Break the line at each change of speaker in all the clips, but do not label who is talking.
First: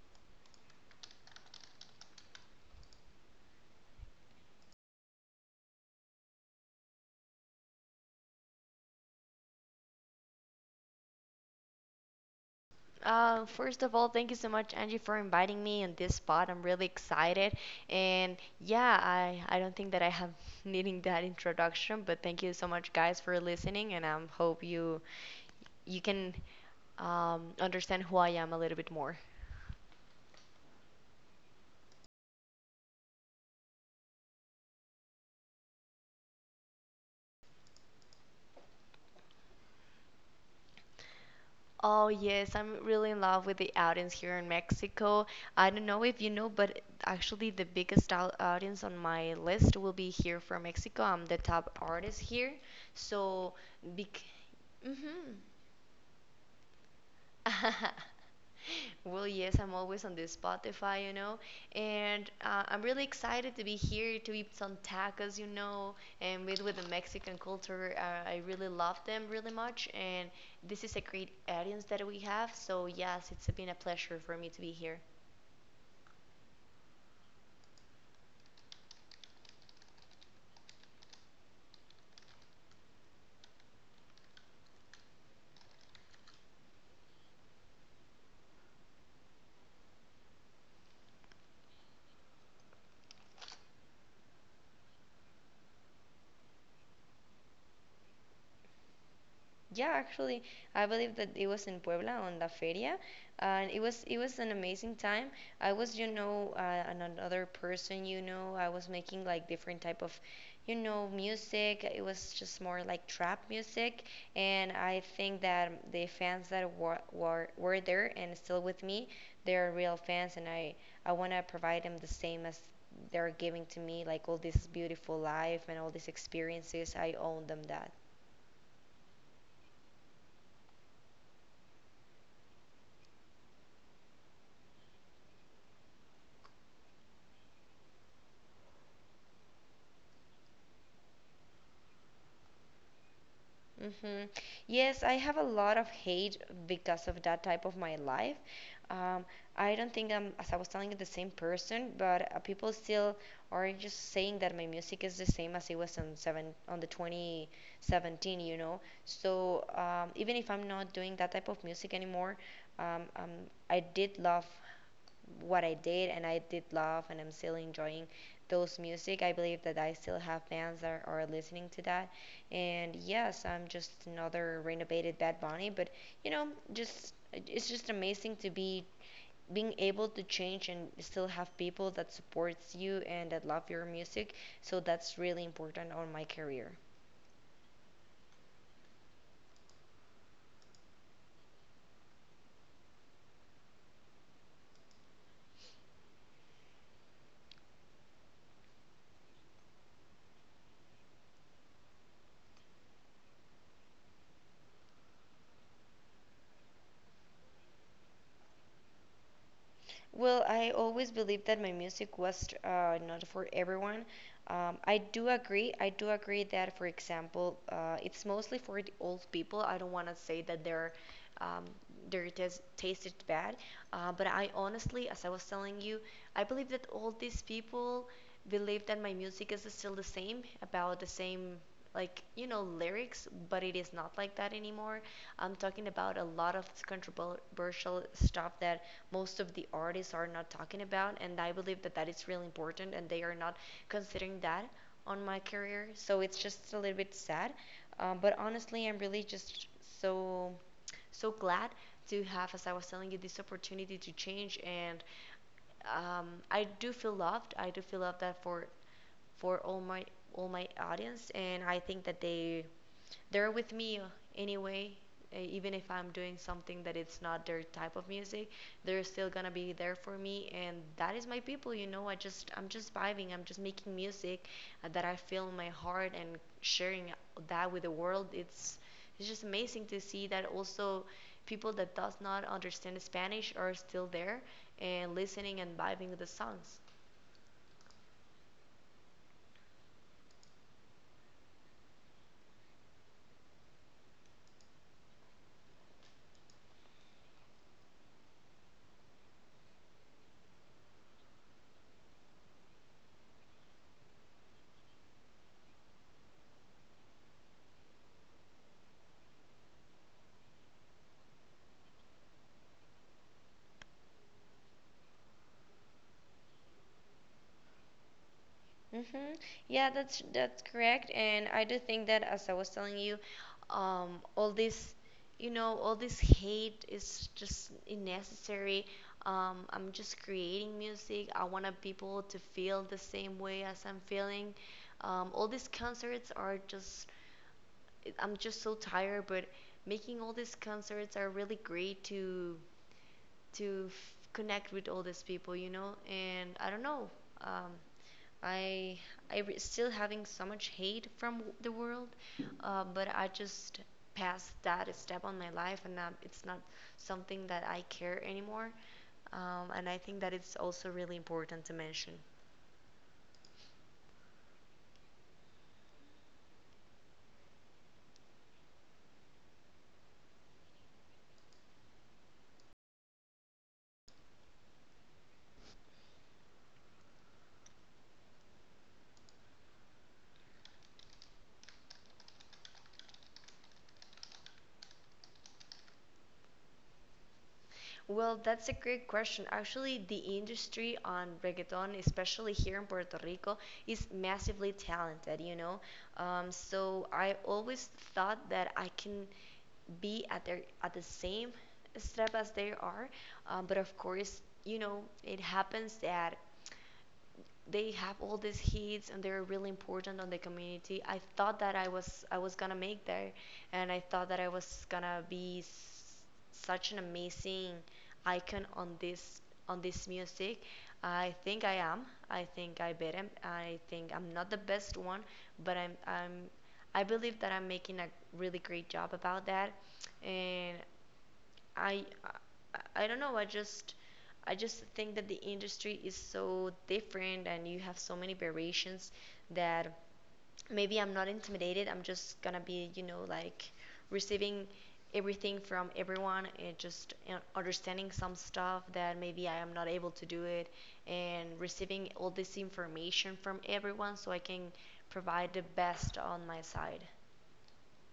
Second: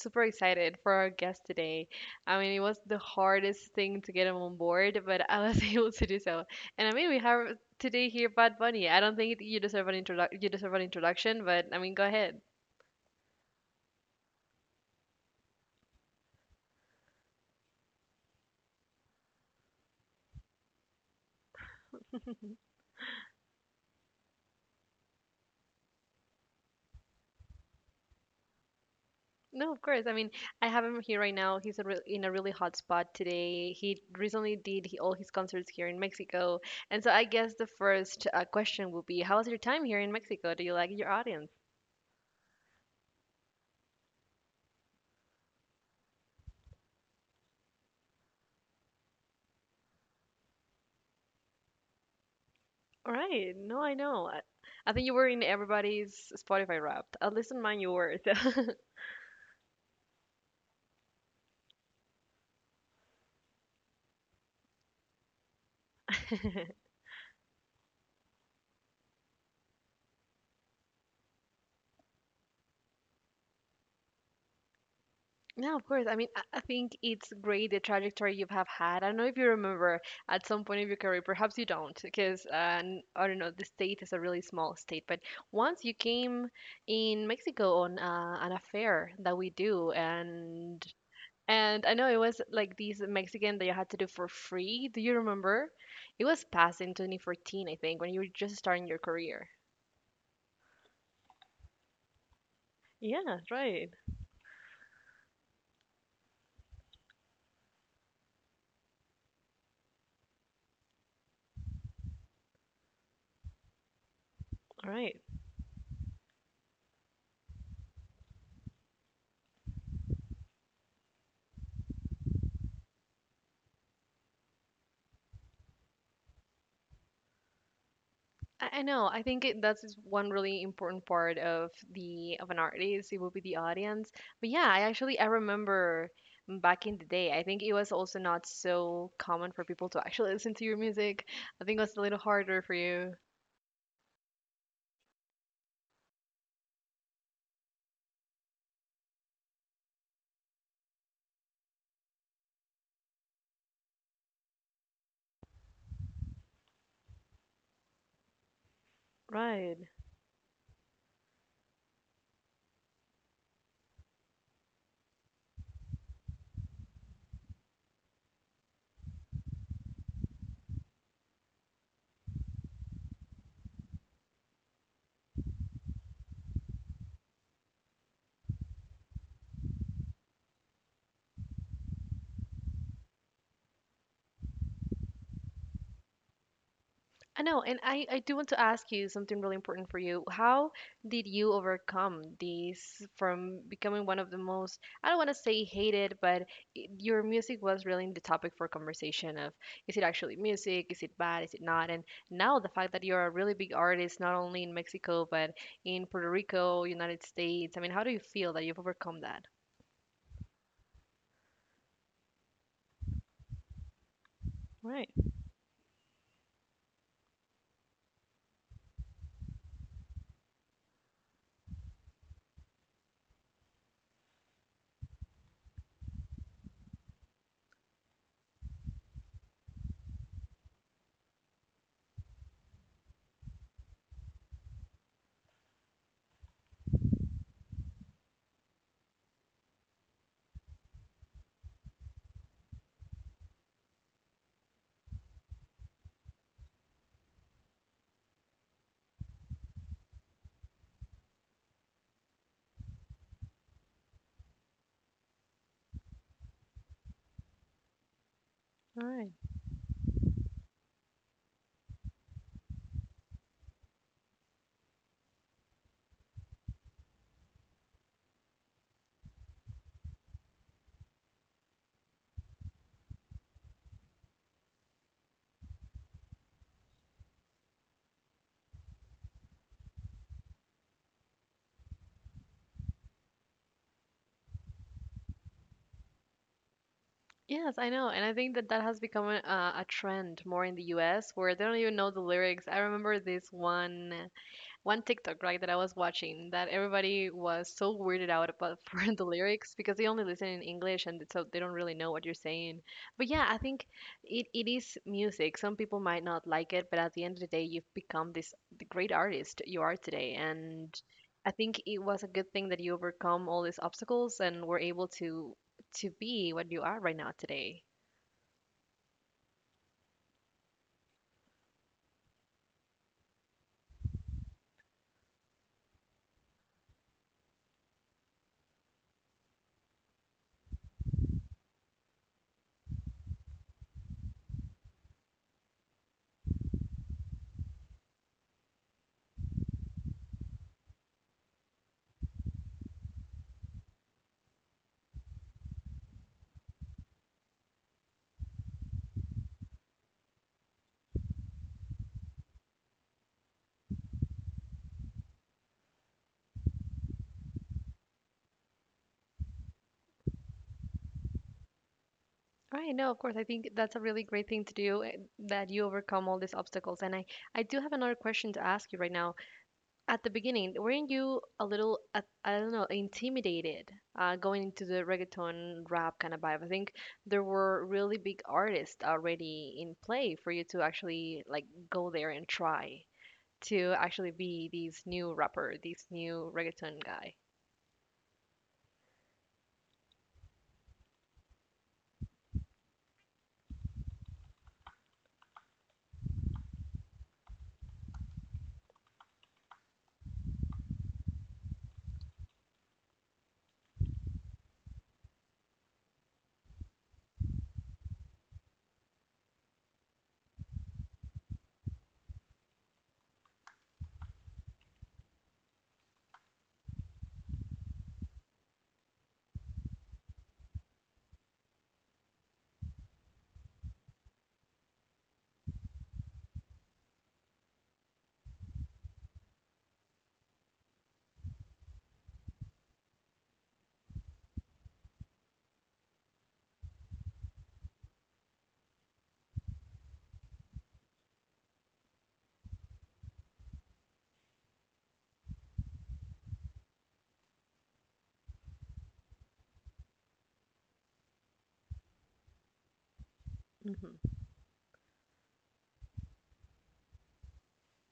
super excited for our guest today. It was the hardest thing to get him on board, but I was able to do so. And we have today here Bad Bunny. I don't think you deserve an you deserve an introduction, but I mean, go ahead.
First of all, thank you so much, Angie, for inviting me on this spot. I'm really excited, and yeah, I don't think that I have needing that introduction, but thank you so much, guys, for listening, and I hope you you can understand who I am a little bit more.
No, of course. I mean, I have him here right now. He's a in a really hot spot today. He recently did all his concerts here in Mexico, and so I guess the first question will be, how was your time here in Mexico? Do you like your audience?
Oh yes, I'm really in love with the audience here in Mexico. I don't know if you know, but actually the biggest audience on my list will be here from Mexico. I'm the top artist here, so
Right. No, I
bec-
know. I think you were
mhm.
in everybody's Spotify Wrapped. At least in mine, you were. So.
Well, yes, I'm always on the Spotify, and I'm really excited to be here to eat some tacos, and with the Mexican culture, I really love them really much, and this is a great audience that we have. So yes, it's been a pleasure for me to be here.
No, of course. I think it's great the trajectory you have had. I don't know if you remember at some point of your career, perhaps you don't, because I don't know, the state is a really small state. But once you came in Mexico on an affair that we do, and I know it was like these Mexican that you had to do for free. Do you remember? It was past in 2014, I think, when you were just starting your career.
Yeah, actually, I believe that it was in Puebla on La Feria,
Yeah,
and it
right.
was it was an amazing time. I was, you know, another person, you know, I was making like different type of, you know, music. It was just more like trap music, and
All
I
right.
think that the fans that were there and still with me, they're real fans, and I want to provide them the same as they're giving to me, like all this beautiful life and all these experiences. I own them that.
I know. That's just one really important part of the of an artist. It will be the audience. But yeah, I actually I remember back in the day. I think it was also not so common for people to actually listen to your music. I think it was a little harder for you.
Mm-hmm. Yes, I have a lot of hate because of that type of my life. Um, I don't think I'm, as I was telling you, the same person, but people still are just saying that my music is the same as it was on seven on the 2017, you know. So
Right.
even if I'm not doing that type of music anymore, um, um, I did love what I did, and I did love, and I'm still enjoying those music. I believe that I still have fans that are listening to that, and yes, I'm just another renovated Bad Bunny, but you know, just it's just amazing to be being able to change and still have people that supports you and that love your music. So that's really important on my career.
I know, and I do want to ask you something really important for you. How did you overcome these from becoming one of the most, I don't want to say hated, but I your music was really the topic for conversation of is it actually music? Is it bad? Is it not? And now the fact that you're a really big artist, not only in Mexico, but in Puerto Rico, United States, I mean, how do you feel that you've overcome that?
Well, I always believed that my music was not for everyone. I
Right,
do agree. I do agree that, for example, it's mostly for the old people. I don't want to say that they're um, their taste tasted bad, but I honestly, as I was telling you, I believe that all these people believe that my music is still the same, about the same, like you know, lyrics, but it is not like that anymore. I'm talking about a lot of this controversial stuff that most of the artists are not talking about, and I believe that that is really important, and they are not considering that on my career, so it's just a little bit sad. But honestly, I'm really just so so glad to have, as I was telling you, this opportunity to change. And I do feel loved. I do feel loved that
all right.
for all my audience, and I think that they they're with me anyway, even if I'm doing something that it's not their type of music, they're still gonna be there for me, and that is my people, you know. I just I'm just vibing, I'm just making music that I feel in my heart and sharing that with the world. It's just amazing to see that also people that does not understand Spanish are still there and listening and vibing with the songs.
Yes, I know. And I think that that has become a trend more in the US where they don't even know the lyrics. I remember this one TikTok, right, that I was watching that everybody was so weirded out about for the lyrics because they only listen in English, and so they don't really know what you're saying. But yeah, it is music. Some people might not like it, but at the end of the day, you've become this the great artist you are today. And I think it was a good thing that you overcome all these obstacles and were able to be what you are right now today.
Mm-hmm. Yeah, that's correct. And I do think that, as I was telling you, all this, you know, all this hate is just unnecessary. I'm just creating music. I wanted people to feel the same way as I'm feeling. All these concerts are just, I'm just so tired, but making all these concerts are really great to connect with all these people, you know. And I don't know. Um, I I still having so much hate from the world, but I just passed that step on my life, and now it's not something that I care anymore. And I think that it's also really important to mention.
Right, no, of course. I think that's a really great thing to do that you overcome all these obstacles. And I do have another question to ask you right now. At the beginning, weren't you a little, I don't know, intimidated going into the reggaeton rap kind of vibe? I think there were really big artists already in play for you to actually like go there and try to actually be this new rapper, this new reggaeton guy.
Well, that's a great question. Actually, the industry on reggaeton, especially here in Puerto Rico, is massively talented, you know. So I always thought that I can be at their at the same step as they are, but of course, you know, it happens that they have all these hits and they're really important on the community. I thought that I was gonna make there, and I thought that I was gonna be such an amazing icon on this music. I think I am. I think I better. I think I'm not the best one, but I'm I believe that I'm making a really great job about that, and I I don't know. I just think that the industry is so different, and you have so many variations that maybe I'm not intimidated. I'm just gonna be, you know, like receiving everything from everyone, and just understanding some stuff that maybe I am not able to do it, and receiving all this information from everyone so
Mm-hmm.
I can provide the best on my side.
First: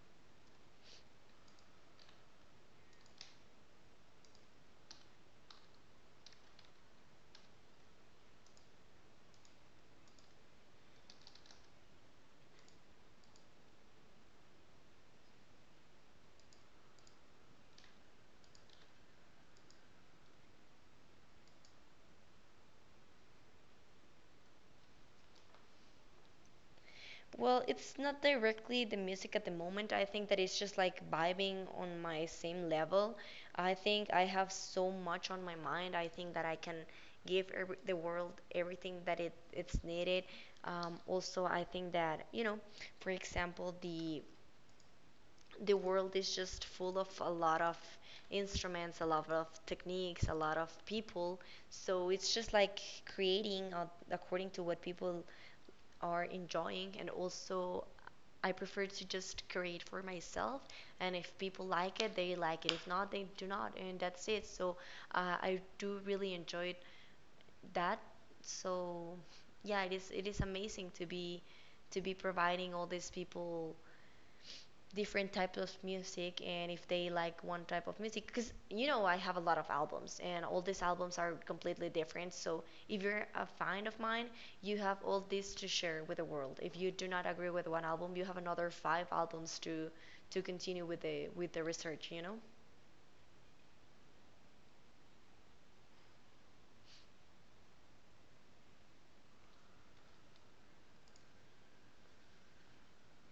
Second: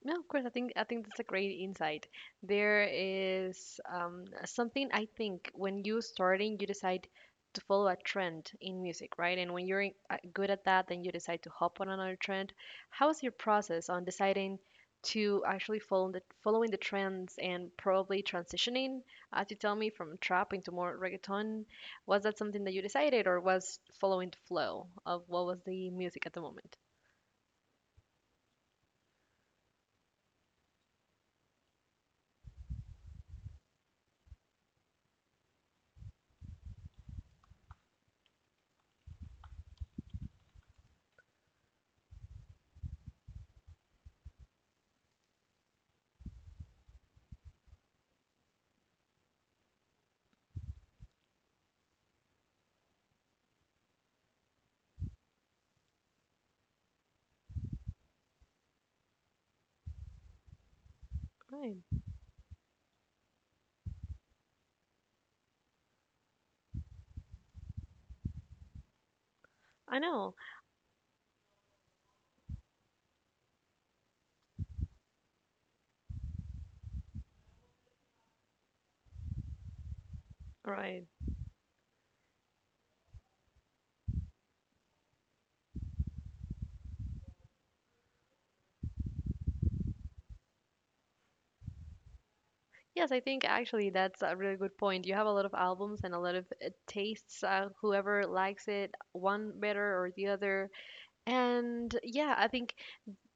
No, of course. I think that's a great insight. There is something I think when you starting, you decide to follow a trend in music, right? And when you're good at that, then you decide to hop on another trend. How is your process on deciding to actually following the trends and probably transitioning, as you tell me, from trap into more reggaeton? Was that something that you decided, or was following the flow of what was the music at the moment?
Well, it's not directly the music at the moment. I think that it's just like vibing on my same level. I think I have so much on my mind. I think that I can give every, the world everything that it's needed. Also, I think that, you know, for example, the world is just full of a lot of instruments, a lot of techniques, a lot of people. So it's just like creating according to what people are enjoying. And also I prefer to just create for myself, and if people
Right.
like it they like it, if not they do not, and that's it. So I do really enjoy that. So yeah, it
I
is it
know.
is amazing to be providing all these people different types of music, and if they like one type of music, because you know I have a lot of albums and all these
Right.
albums are completely different, so if you're a fan of mine, you have all this to share with the world. If you do not agree with one album, you have another five albums to continue with the research, you know.
Yes, I think actually that's a really good point. You have a lot of albums and a lot of tastes, whoever likes it, one better or the other. And yeah, I think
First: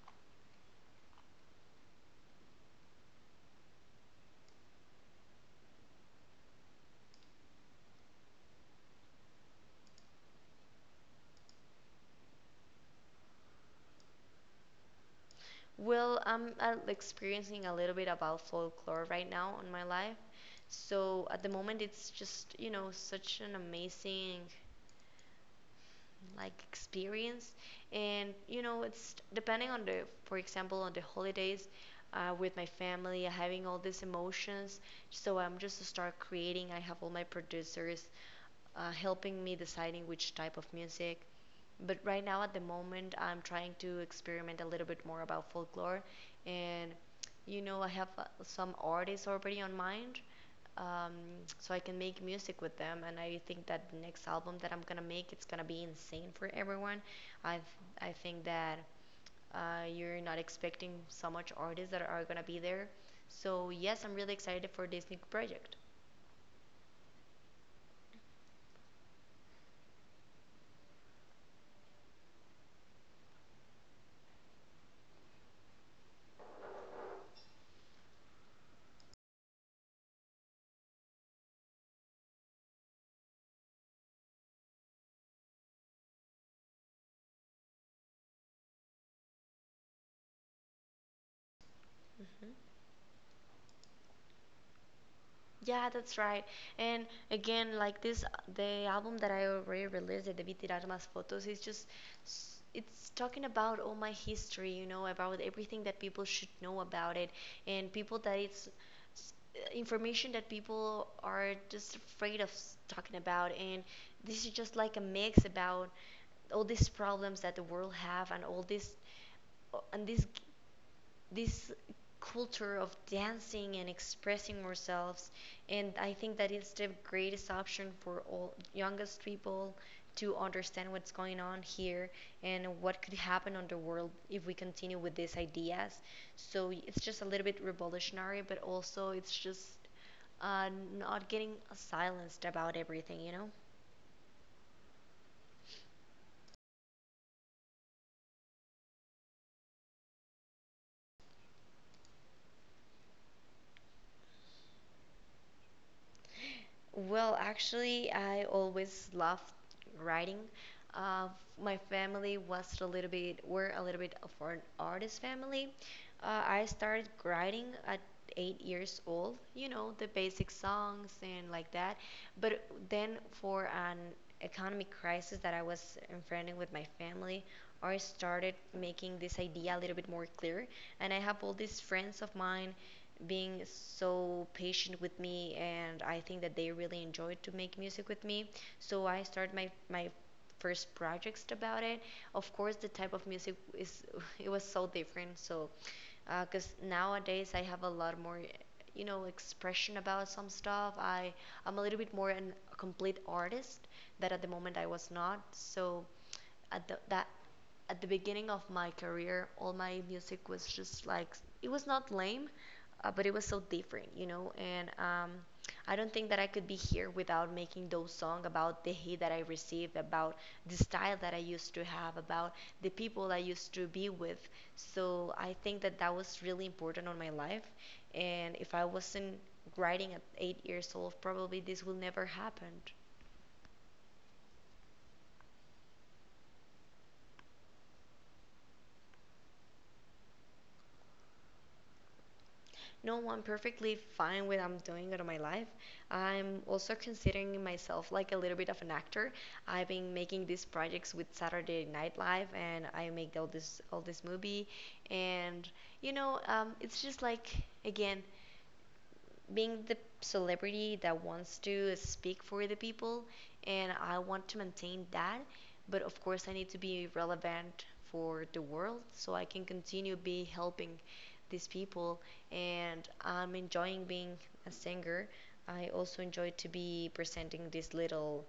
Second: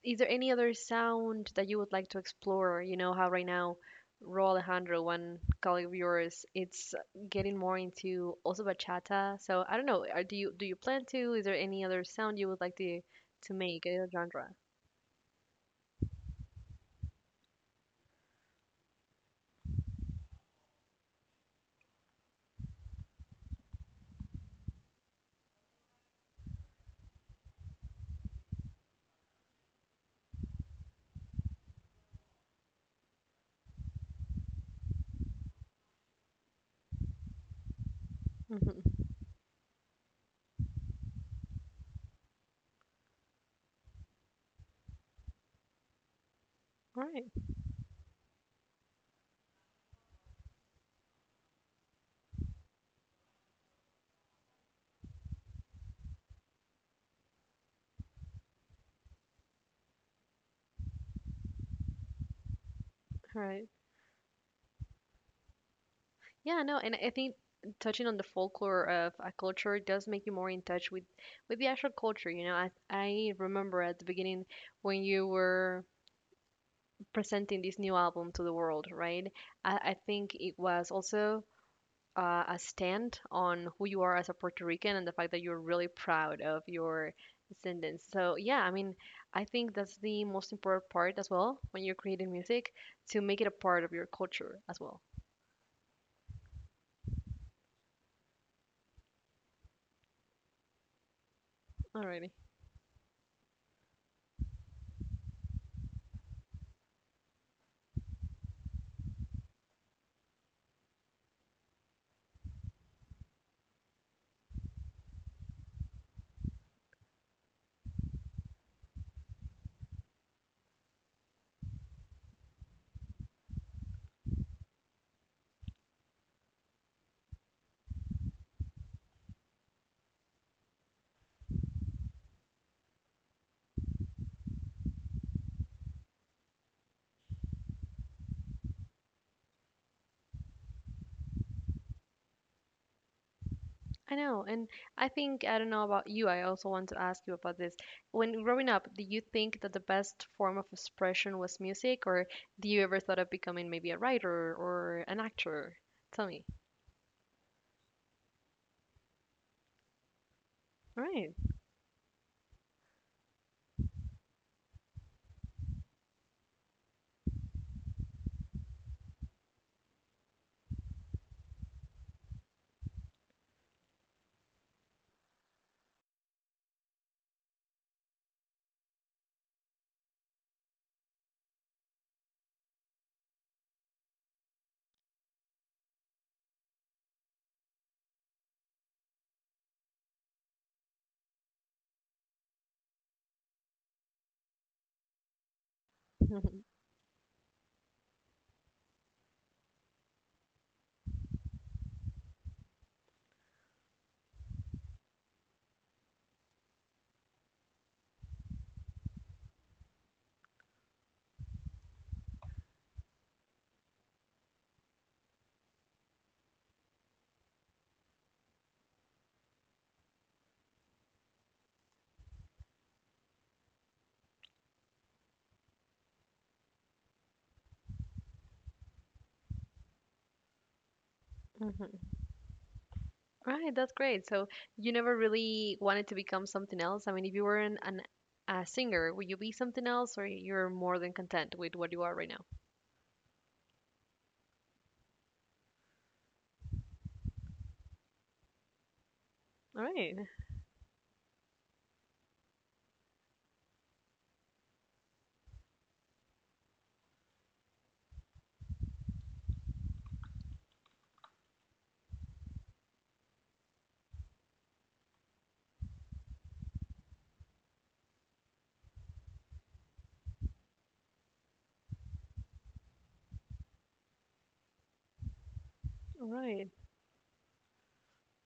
is there any other sound that you would like to explore? You know how right now Ro Alejandro, one colleague of yours, it's getting more into also bachata. So I don't know, do you plan to? Is there any other sound you would like to make, any other genre?
Well, I'm experiencing a little bit about folklore right now in my life, so at the moment it's just, you know, such an amazing like experience. And you know, it's depending on the for example on the holidays, with my family having all these emotions. So I'm just start creating, I have all my producers
Mhm.
helping me deciding which type of music, but right now at the moment I'm trying to experiment a little bit more about folklore. And
All right,
you know, I have some artists already on mind, um, so I can make music with them. And I think that the next album that I'm gonna make, it's gonna be insane for everyone. I th I think that you're not expecting so much artists that are gonna be there.
all right.
So yes, I'm really excited for this new project.
Yeah, no, and I think touching on the folklore of a culture does make you more in touch with the actual culture. You know, I remember at the beginning when you were presenting this new album to the world, right? I think it was also a stand on who you are as a Puerto Rican and the fact that you're really proud of your descendants. So yeah, I mean, I think that's the most important part as well when you're creating
Hmm.
music to make it a part of your culture as well.
Yeah, that's right. And again, like this, the album that I already released, the Debí Tirar Más Fotos, is just,
Alrighty.
it's talking about all my history, you know, about everything that people should know about it, and people that s- information that people are just afraid of talking about. And this is just like a mix about all these problems that the world have, and all this and these this culture of dancing and expressing ourselves. And I think that it's the greatest option for all youngest people to understand what's going on here and what could happen on the world if we continue with these ideas. So it's just a little bit revolutionary, but also it's just uh, not getting silenced about everything, you know.
I know, and I think I don't know about you. I also want to ask you about this. When growing up, did you think that the best form of expression was music, or do you ever thought of becoming maybe a writer or an actor? Tell me.
Well, actually, I always loved writing.
All
Uh,
right.
my family was a little bit, were a little bit of an artist family. I started writing at 8 years old, you know, the basic songs and like that. But then for an economic crisis that I was enfrenting with my family, I started making this idea a little bit more clear. And I have all these friends of mine being so patient with me, and I think that they really enjoyed to make music with me. So I started my first projects about it. Of course, the type of music is it was so different. So because nowadays I have a lot more expression about some stuff. I'm a little bit more a complete artist that at the moment I was not. So at the, that at the beginning of my career, all my music was just like it was not lame, but it was so different, you know. And I don't think that I could be here without making those songs about the hate that I received, about the style that I used to have, about the people I used to be with. So I think that that was really important on my life. And if I wasn't writing at 8 years old, probably this would
Mm-hmm.
never happened.
Right, that's great. So you never really wanted to become something else. I mean, if you were an a singer, would you be something else, or you're more than content with what you are right now?
No, I'm perfectly fine with I'm doing out of my life. I'm also considering myself like a little bit of an actor.
All
I've been
right,
making these projects with Saturday Night Live, and I make all this movie, and it's just like again, being the celebrity that wants to speak for the people, and I want to maintain that. But of course, I need to be relevant for the world so I can continue be helping these people. And I'm enjoying being a singer. I also
all
enjoy to
right.
be presenting this little,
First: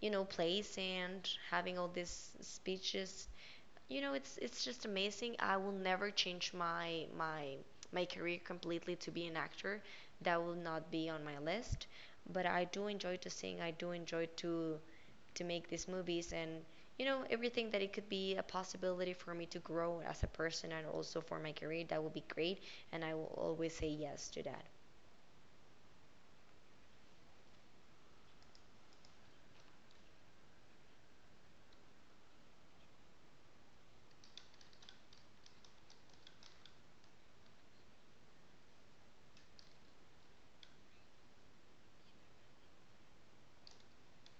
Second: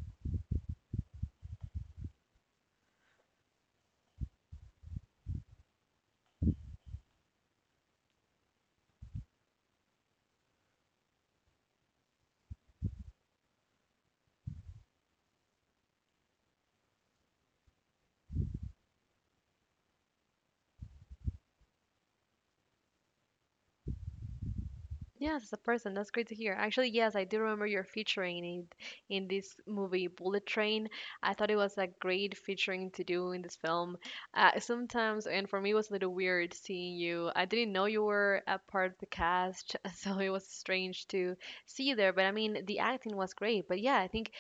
place and having all these speeches, it's just amazing. I will never change my my career completely to be an actor. That will not be on my list, but I do enjoy to sing. I do enjoy to make these movies, and everything that it could be a possibility for me to grow as a person and also for my career, that would be great, and I will always say yes to that.
Yes, as a person. That's great to hear. Actually, yes, I do remember your featuring in it, in this movie Bullet Train. I thought it was a great featuring to do in this film. Sometimes, and for me, it was a little weird seeing you. I didn't know you were a part of the cast, so it was strange to see you there. But I mean, the acting was great. But yeah, I think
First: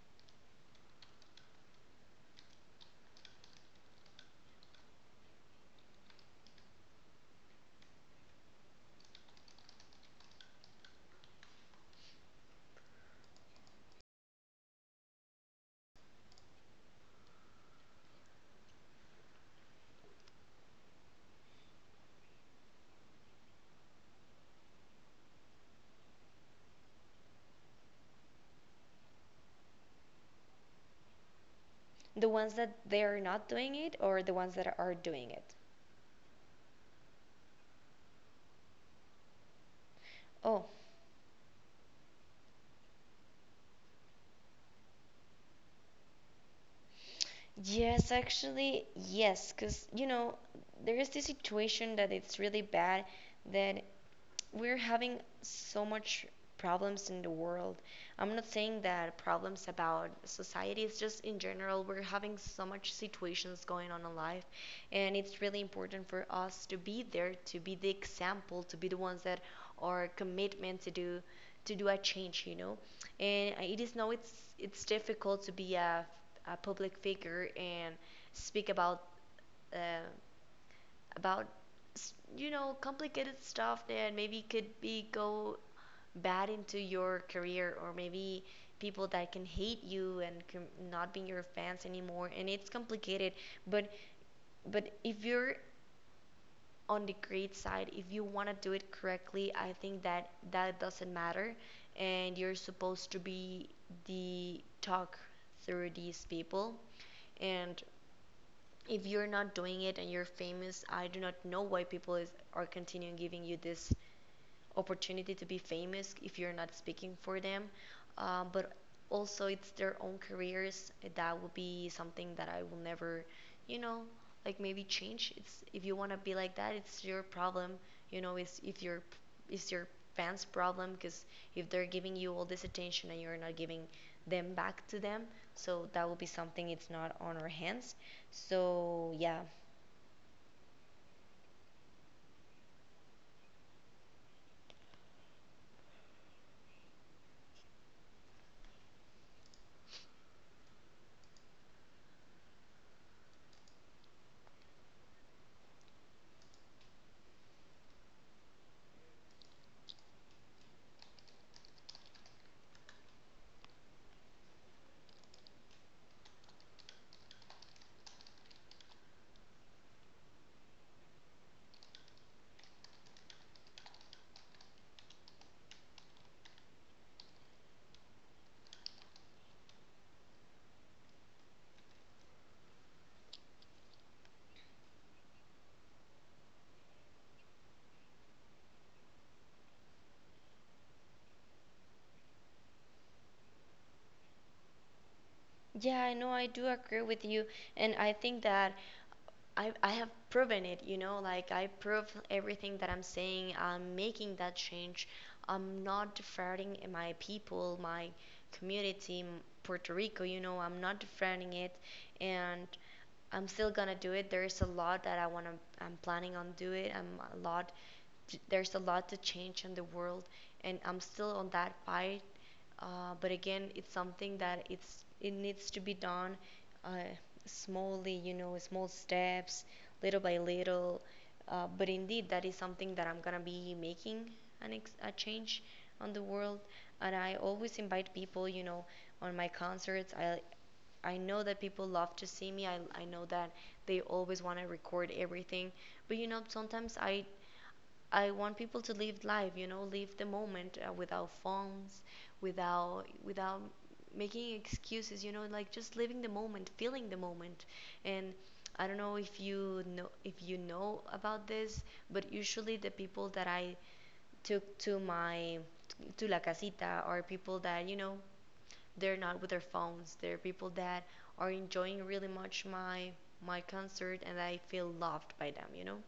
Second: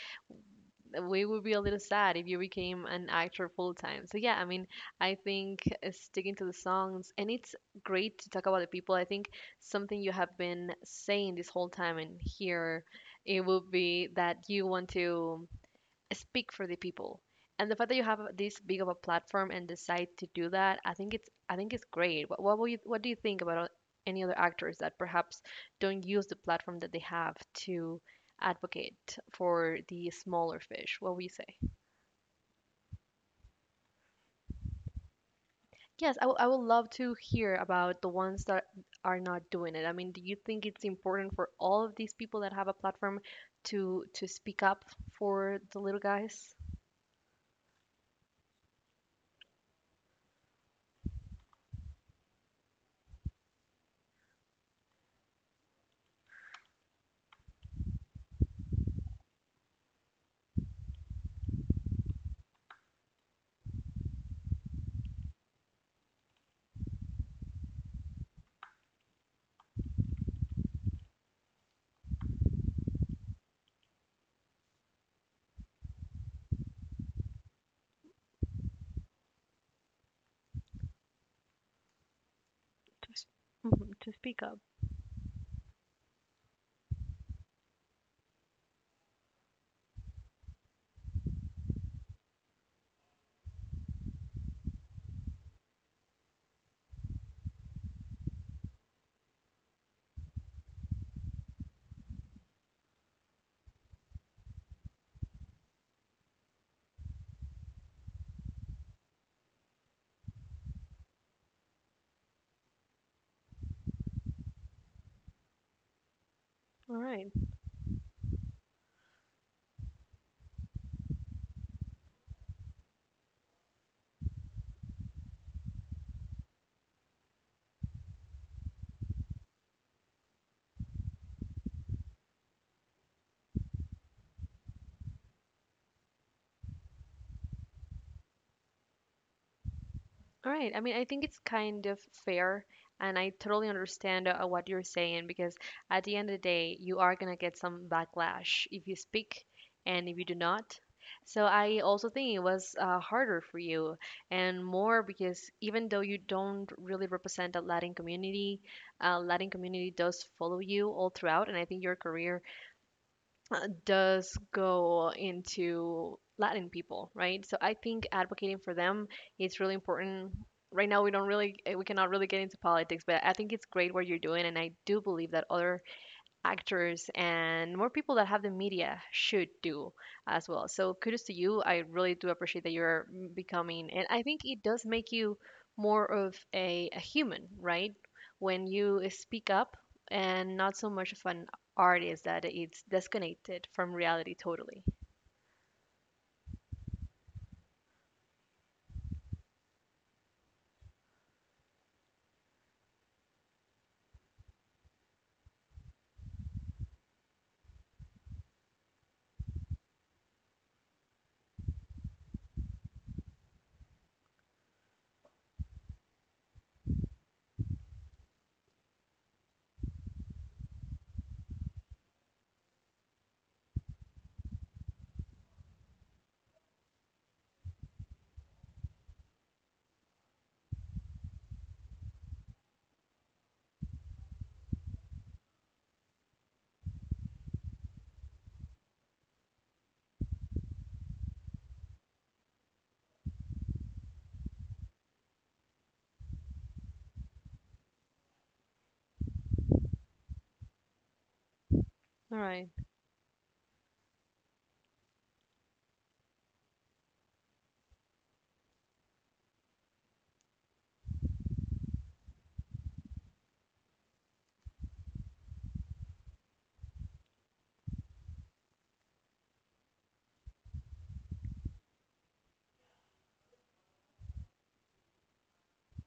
we would be a little sad if you became an actor full time. So yeah, I mean, I think sticking to the songs and it's great to talk about the people. I think something you have been saying this whole time and here it would be that you want to speak for the people. And the fact that you have this big of a platform and decide to do that, I think it's great. What do you think about any other actors that perhaps don't use the platform that they have to advocate for the smaller fish? What will you say?
The ones that they're not doing it or the ones that are doing it?
Yes, I would love to hear about the ones that are not doing it. I mean, do you think
Oh.
it's important for all of these people that have a platform to speak up for the little guys?
Yes, actually, yes, because there is this situation that it's really bad that we're having so much problems in the world. I'm not saying that problems about society, it's just in general, we're having so much situations going on in life, and it's really important for us to be there, to be the example, to be the ones that are commitment to do a change, And it is now it's difficult to be a public figure and speak uh, about
To, s-
complicated stuff
mhm, to
that
speak
maybe
up.
could be go bad into your career, or maybe people that can hate you and can not being your fans anymore, and it's complicated, but but if you're on the great side, if you want to do it correctly, I think that that doesn't matter, and you're supposed to be the talk through these people. And if you're not doing it and you're famous, I do not know why are continuing giving you this opportunity to be famous if you're not
All
speaking
right.
for them. But also, it's their own careers. That will be something that I will never, you know, like maybe change. It's if you want to be like that, it's your problem. You know. It's your fans' problem, because if they're giving you all this attention and you're not giving them back to them, so that will be something it's not on our hands. So yeah.
All right. I mean, I think it's kind of fair, and I totally understand what you're saying because at the end of the day, you are gonna get some backlash if you speak and if you do not. So I also think it was harder for you and more because even though you don't really represent a Latin community does follow you all throughout, and I think your career does go into Latin people, right? So I think advocating for them is really important. Right now, we don't really, we cannot really get into politics, but I think it's great what you're doing, and I do believe that other actors and more people that have the media should do as well. So kudos to you. I really do appreciate that you're becoming, and I think it does make you more of a human, right? When you speak up and not so much of an artist that it's disconnected from reality totally.
Yeah, I know I do agree with you, and I think that I have proven it, like I prove everything that I'm saying. I'm making that change. I'm not defrauding my people, my community, Puerto Rico, I'm not defrauding it, and I'm still gonna do it. There's a lot that I wanna, I'm planning on do it. I'm a lot, there's a lot to change in the world, and I'm still on that fight. But again, it's something that it needs to be done, uh, smallly, small steps, little by little. But indeed, that is something that I'm gonna be making a change on the world. And I always invite people, on my concerts. I know that people love to see me. I know that they always want to record everything. But, sometimes I want people to live life, live the moment without phones,
All right.
without without making excuses, like just living the moment, feeling the moment. And I don't know if you know about this, but usually the people that I took to my to la casita are people that, they're not with their phones. They're people that are enjoying really much my concert, and I feel loved by them, you know?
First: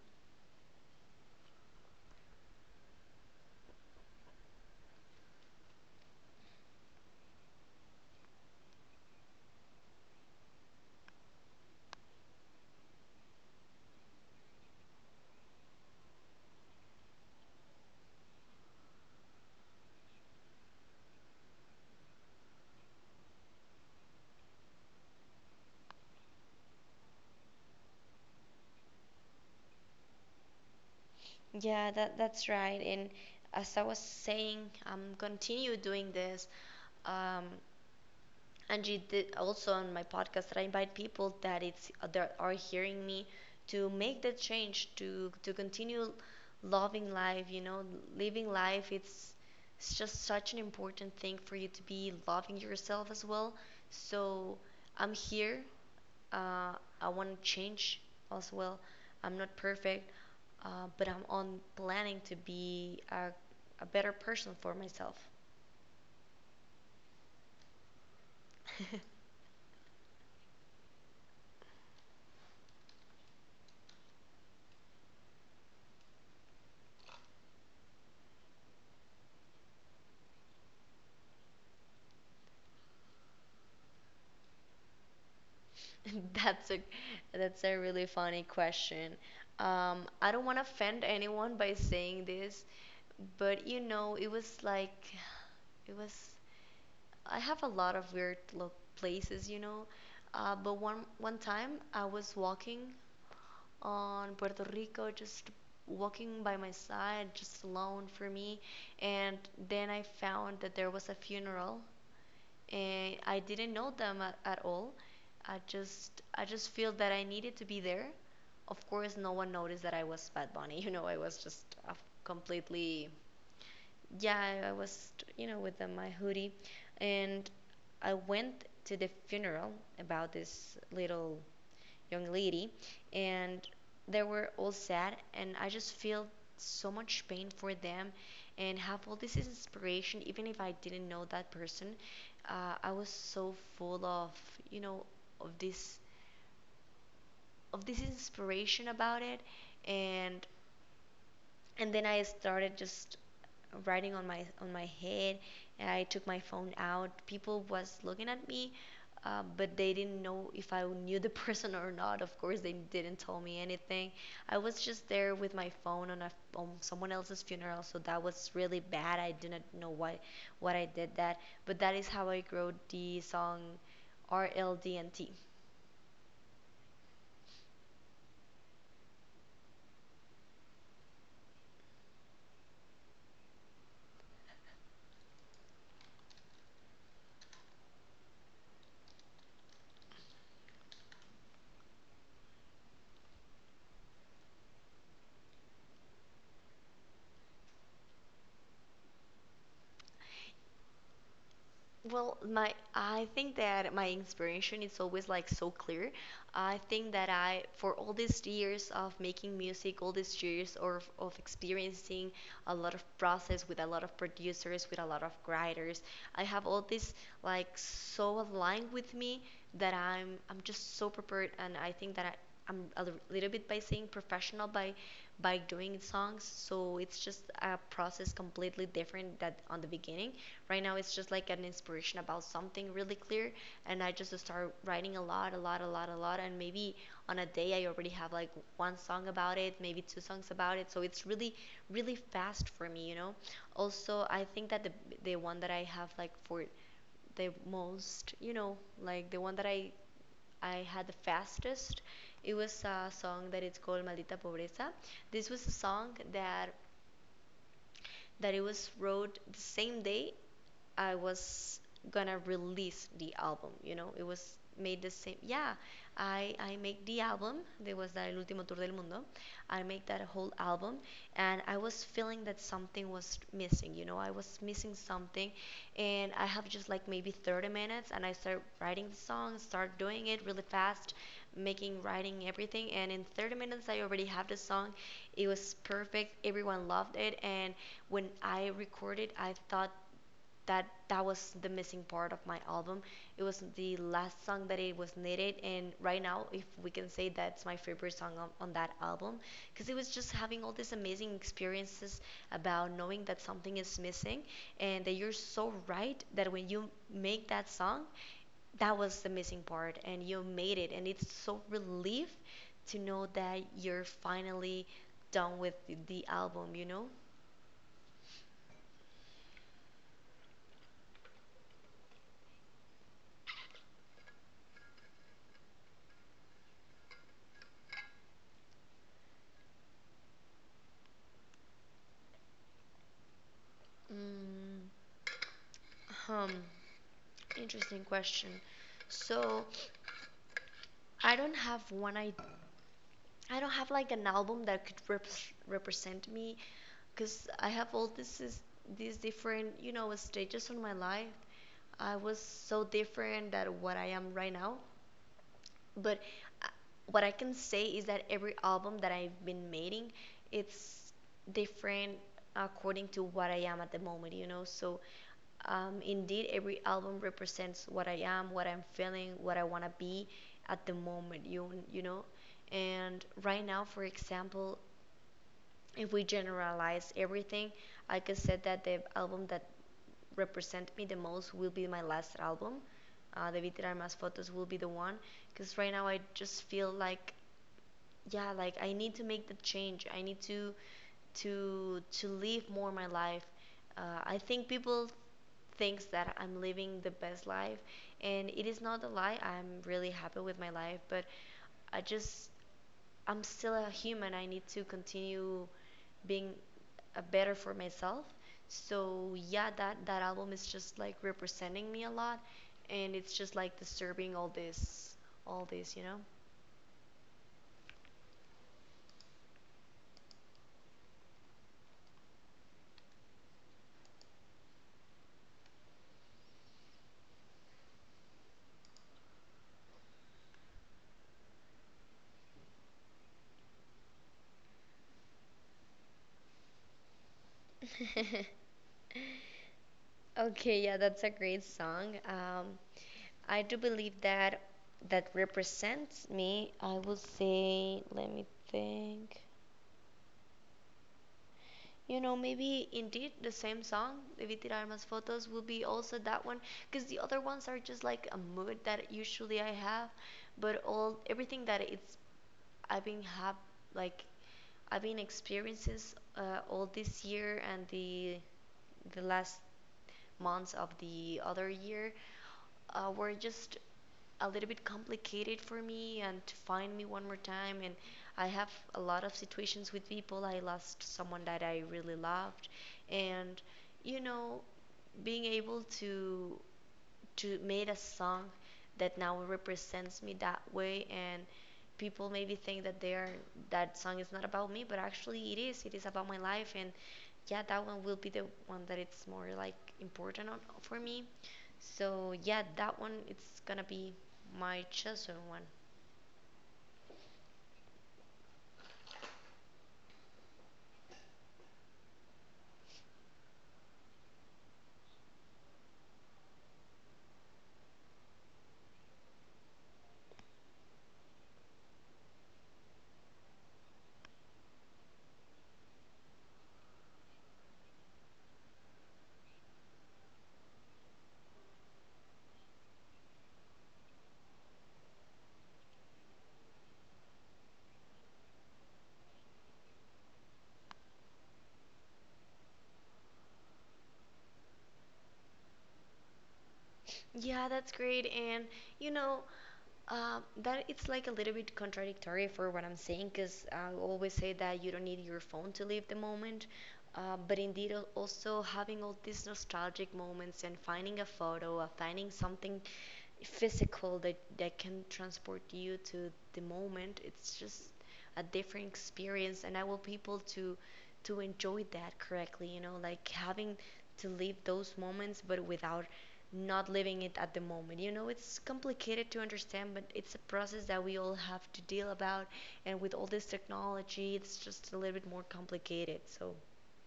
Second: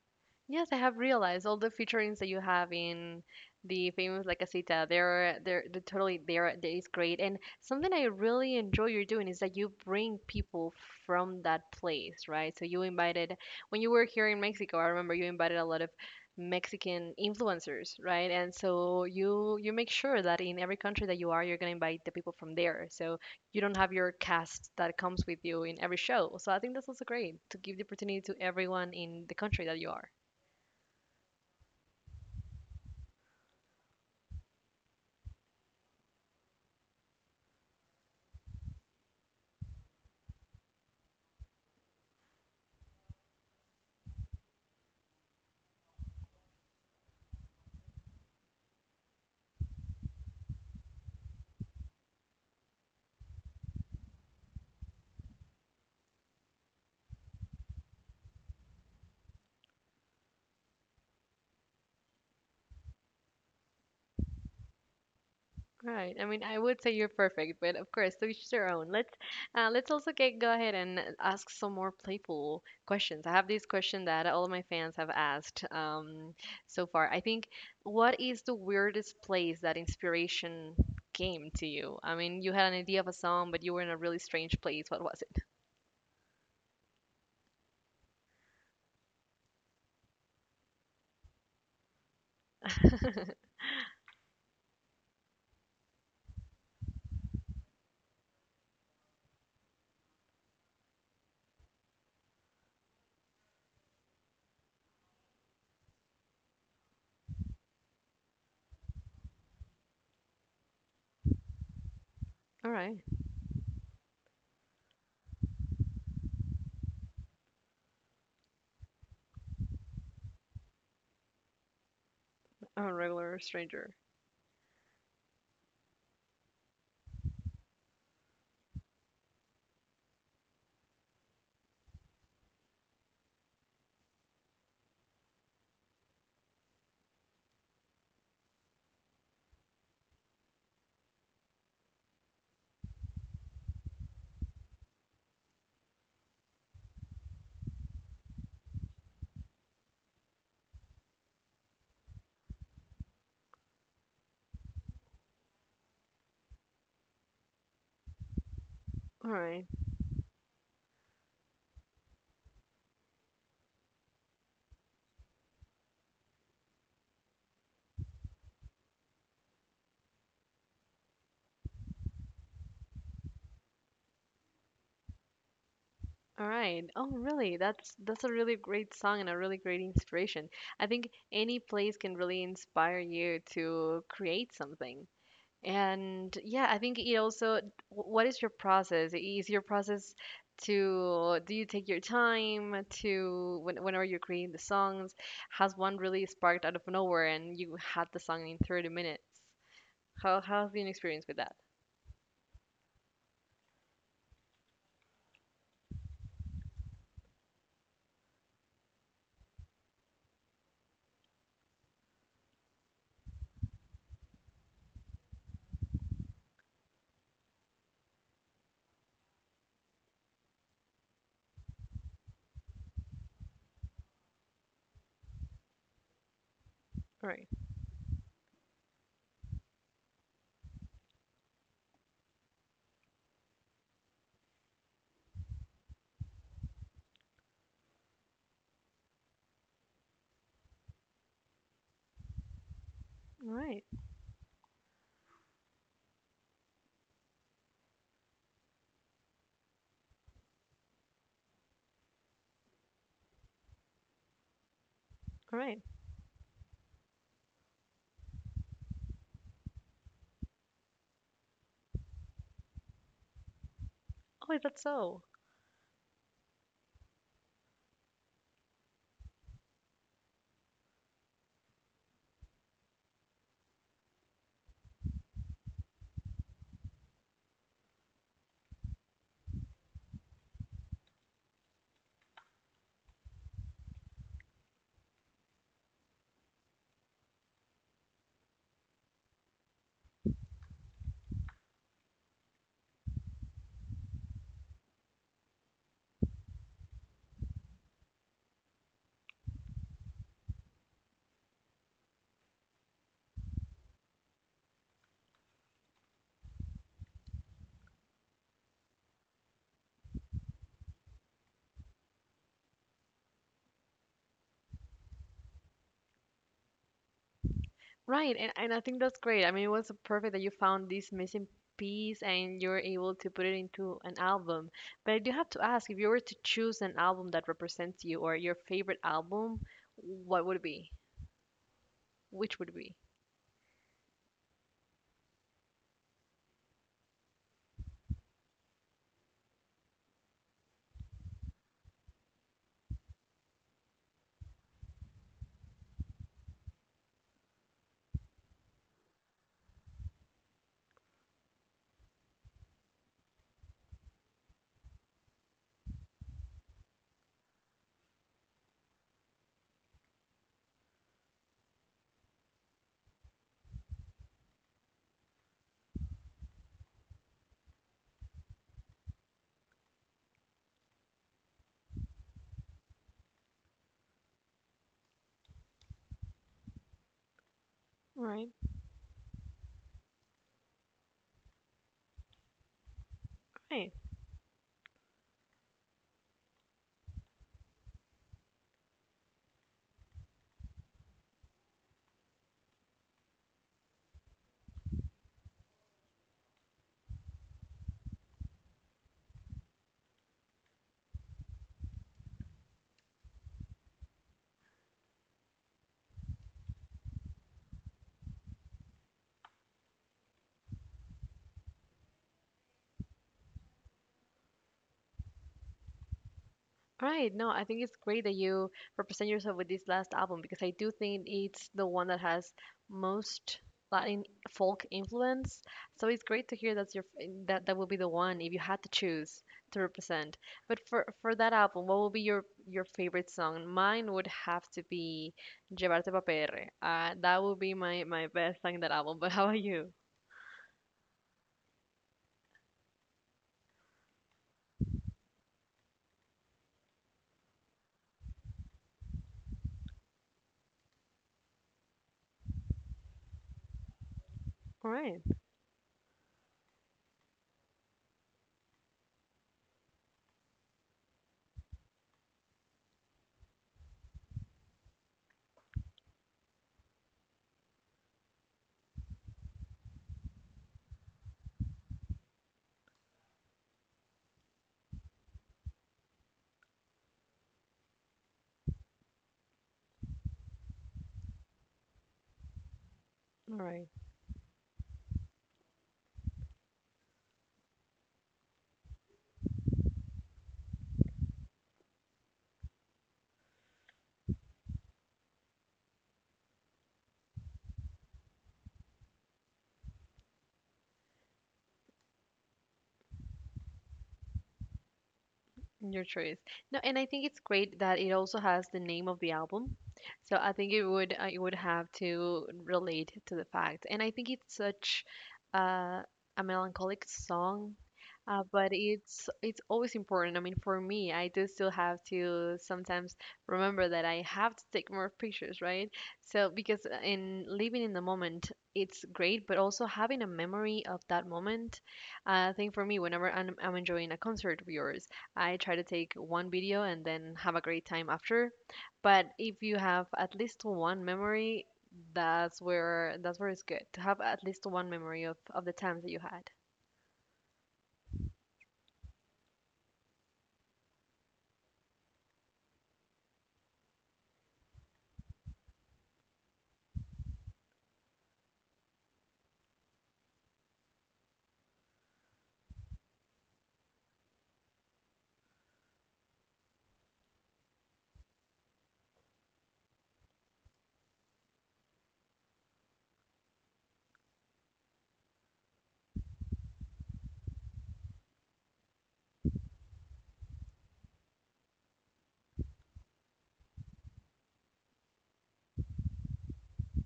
Yes, I have realized all the featurings that you have in the famous La Casita. They're totally there. That is great. And something I really enjoy you're doing is that you bring people from that place, right? So you invited when you were here in Mexico. I remember you invited a lot of Mexican influencers, right? And so you make sure that in every country that you are, you're gonna invite the people from there. So you don't have your cast that comes with you in every show. So I think that's also great to give the opportunity to everyone in the country that you are.
Yeah, that that's right. And as I was saying, I'm continue doing this. Um, Angie did also on my podcast that I invite people that it's that are hearing me to make that change to continue loving life. Living life. It's just such an important thing for you to be loving yourself as well. So I'm here, uh, I want to change as well. I'm not perfect, but I'm on planning to be a better person for myself.
Right. I mean, I would say you're perfect, but of course, to each their own. Let's go ahead and ask some more playful questions. I have this question that all of my fans have asked so far. I think, what is the weirdest place that inspiration came to you? I mean, you had an idea of a song, but you were in a really strange place. What was it?
That's a that's a really funny question. I don't want to offend anyone by saying this, but you know, it was like it was. I have a lot of weird places, you know. But one one time I was walking on Puerto Rico, just walking by my side, just alone for me. And then I found that there was a funeral,
All right.
and I didn't know them at all. I just feel that I needed to be there. Of course, no one noticed that I was Bad Bunny. You know, I was just
A
completely
regular stranger.
yeah, I was, you know, with my hoodie, and I went to the funeral about this little young lady, and they were all sad, and I just feel so much pain for them and have all this inspiration, even if I didn't know that person. I was so full of, you know of this of this inspiration about it. and and then I started just writing on my head, and I took my phone out. People was looking at me,
All right.
but they didn't know if I knew the person or not. Of course, they didn't tell me anything. I was just there with my phone on a on someone else's funeral, so that was really bad. I didn't know why what I did that, but that is how I wrote the song RLDNT.
All right. Oh, really? That's a really great song and a really great inspiration. I think any place can really inspire you to create something. And yeah, I think it also, what is your process? Is your process to, do you take your time to, when, whenever you're creating the songs, has one really sparked out of nowhere and you had the song in 30 minutes? How's been your experience with that?
Well, my I think that my inspiration is always like so clear. I think that I for all these years of making music, all these years of experiencing a lot of process with a lot of producers, with a lot of writers, I have all this like so aligned with me, that I'm just so prepared. And I think that I'm a little bit, by saying, professional by doing songs, so it's
All
just
right.
a process completely different that on the beginning. Right now, it's just like an inspiration about something really clear, and I just start writing a lot, a lot, a lot, a lot, and maybe on a day I already have like one song about it, maybe two songs about it. So it's really, really fast for me, you know.
All right.
Also, I think that the one that I have like for the most, you know, like the one that I had the fastest, it was a song that it's called Maldita Pobreza. This
All
was a
right.
song that that it was wrote the same day I was gonna release the album, you know, it
Oh,
was
is that
made the
so?
same. Yeah, I make the album. There was that El Último Tour del Mundo. I make that whole album, and I was feeling that something was missing. You know, I was missing something, and I have just like maybe 30 minutes, and I start writing the song, start doing it really fast, making, writing everything, and in 30 minutes I already have the song. It was perfect. Everyone loved it, and when I recorded, I thought that that was the missing part of my album. It was the last song that it was needed, and right now, if we can say, that's my favorite song on that album, because it was just having all these amazing experiences about knowing that something is missing, and that you're so right that when you make that song, that was the missing part, and you made it, and it's so relief to know that you're finally done with the album, you know.
Right, and I think that's great. I mean, it was perfect that you found this missing piece and you're able to put it into an album. But I do have to ask, if you were to choose an album that represents you or your favorite album, what would it be? Which would it be?
Mm, hmm. Interesting question. So, I don't have one. I don't have like an album that could represent me because I have all this is these different stages of my life. I was so different than what I am right now. But uh, what I can say is that every album that I've been making, it's different according to what I am at the moment. You know. Indeed, every album represents what I am, what I'm feeling, what I want to be at the moment, you know? And right now, for example, if we generalize everything, I could
Right.
say that the album that represent me the most will be my last album. Debí
Right.
tirar más fotos will be the one. Because right now, I just feel like yeah, like I need to make the change, I need to to live more my life. I think people thinks that I'm living the best life. And it is not a lie, I'm really happy with my life, but I just, I'm still a human. I need to continue being better for myself. So yeah, that album is just like representing me a lot. And it's just like disturbing all this,
Right. No, I think it's great that you represent yourself with this last album because I do think it's the one that has most Latin folk influence. So it's great to hear that's your that that will be the one if you had to choose to represent. But for that album, what will be your favorite song? Mine would have to be Llevarte pa' PR. That would be
know?
my best song in that album. But how about you?
Okay, yeah, that's a great song. I do believe that that represents me. I would say, let me think. You know, maybe indeed the same song, Debí tirar
All
más
right.
fotos, will be also that one, because the other ones are just like a mood that usually I have, but all everything that it's I've been have like I've been experiences all this year and the last months of the other year were just a little bit complicated for me and to find me one more time. And I have a lot of situations with people. I lost someone that I really loved.
All
And
right.
you know being able to made a song that now represents me that way. And people maybe think that they are that song is not about me, but actually it is, it is about my life. And yeah, that one will be the one that it's more like important on, for me. So yeah, that one it's gonna be my chosen one.
Your choice. No, and I think it's great that it also has the name of the album. So I think it would have to relate to the fact. And I think it's such uh, a melancholic song, but it's always important. I mean, for me, I do still have to sometimes remember that I have to take more pictures, right? So because in living in the moment, it's great, but also having a memory of that moment. I think for me, whenever I'm enjoying a concert of yours. I try to take one video and then have a great time after. But if you have at least one memory, that's where it's good to have at least one memory of the times that you had.
Yeah, that's great. And you know, that it's like a little bit contradictory for what I'm saying, because I always say that you don't need your phone to live the moment. But indeed, also having all these nostalgic moments and finding a photo, or finding something physical that that can transport you to the moment, it's just a different experience. And I want people to enjoy that correctly, you know, like having to live those moments, but without not living it at the moment. You know, it's complicated to understand, but it's a process that we all have to deal about. And with all this technology, it's just a little bit more complicated. So,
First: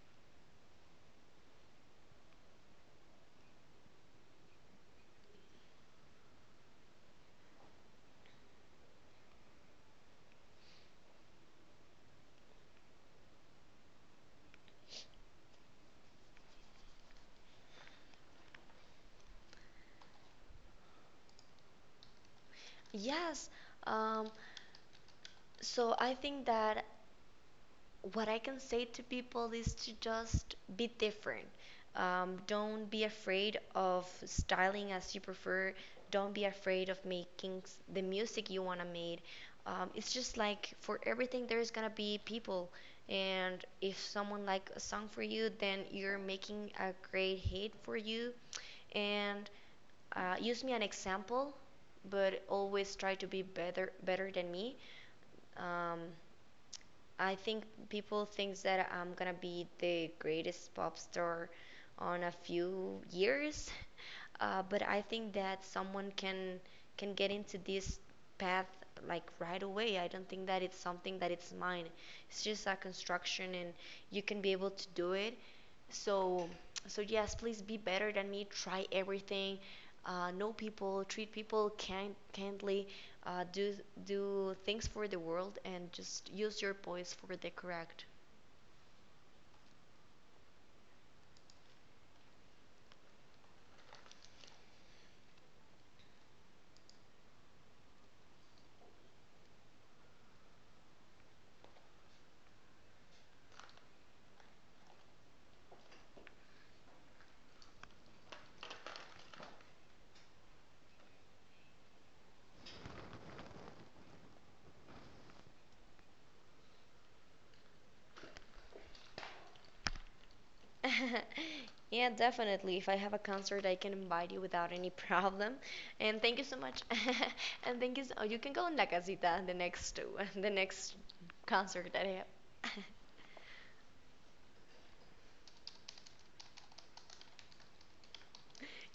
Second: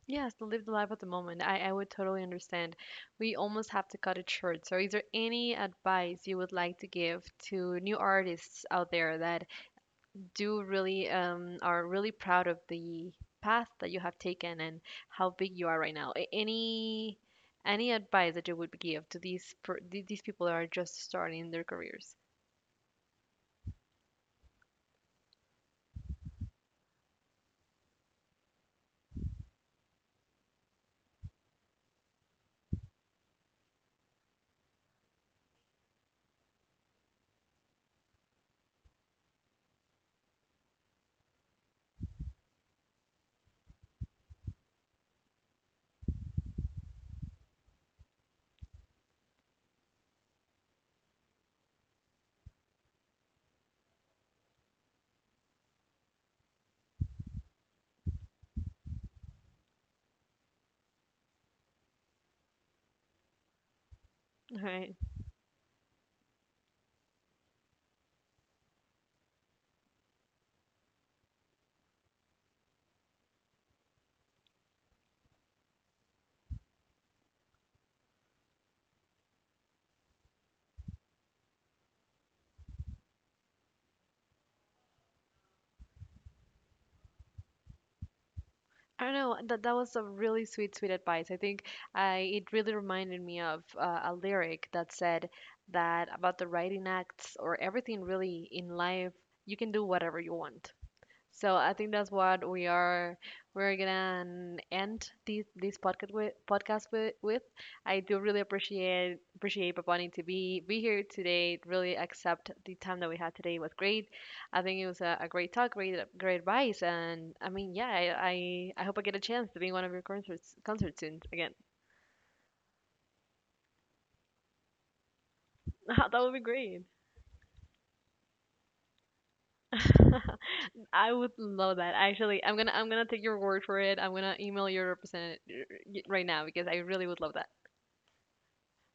Yes, to live the life of the moment. I would totally understand. We almost have to cut it short. So is there any advice you would like to give to new artists out there that do really are really proud of the path that you have taken and how big you are right now. Any advice that you would give to these these people that are just starting their careers?
yes. Um, so I think that what I can say to people is to just be different. Don't be afraid of styling as you prefer. Don't be afraid of making the music you want to make. It's just like for everything, there's going to be people. And if someone like a song for you, then you're making a great hit for you. And use me an example, but always try to be better than me. Um, I think people think that I'm gonna be the greatest pop star on a few years, but
Right.
I think that someone can get into this path like right away. I don't think that it's something that it's mine. It's just a construction, and you can be able to do it. So, so yes, please be better than me. Try everything. Know people, treat people kindly. Uh, do do things for the world, and just use your voice for the correct.
I don't know. That was a really sweet, sweet advice. I think I it really reminded me of a lyric that said that about the writing acts or everything really in life, you can do whatever you want. So I think that's what we are we're gonna end this podcast with. I do really appreciate Papani to be here today. Really accept the time that we had today was great. I think it was a great talk, great advice, and I mean yeah, I hope I get a chance to be in one of your concerts soon again.
Yeah, definitely. If I have a concert, I can invite you without any problem.
That
And
would
thank
be
you so
great.
much. And thank you. So, you can go in La Casita the next the next
I would love
concert
that.
that I
Actually,
have.
I'm gonna take your word for it. I'm gonna email your representative right now because I really would love that.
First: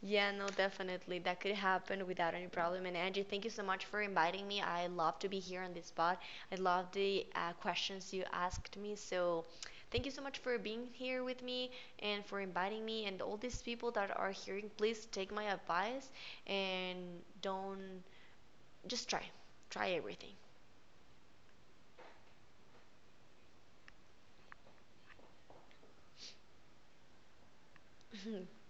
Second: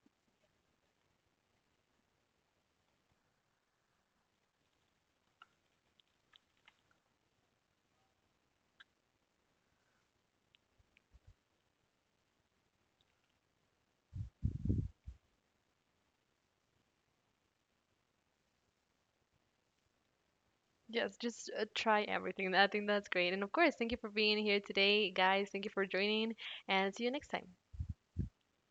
Yeah, no, definitely. That could happen without any problem. And Angie, thank you so much for inviting me. I love to be here on this spot. I love the questions you asked me. So, thank you so much for being here with me and for inviting me. And all these people that are hearing, please take my advice and don't just try. Try everything.
Yes, just try everything. I think that's great. And of course, thank you for being here today, guys. Thank you for joining, and see you next time.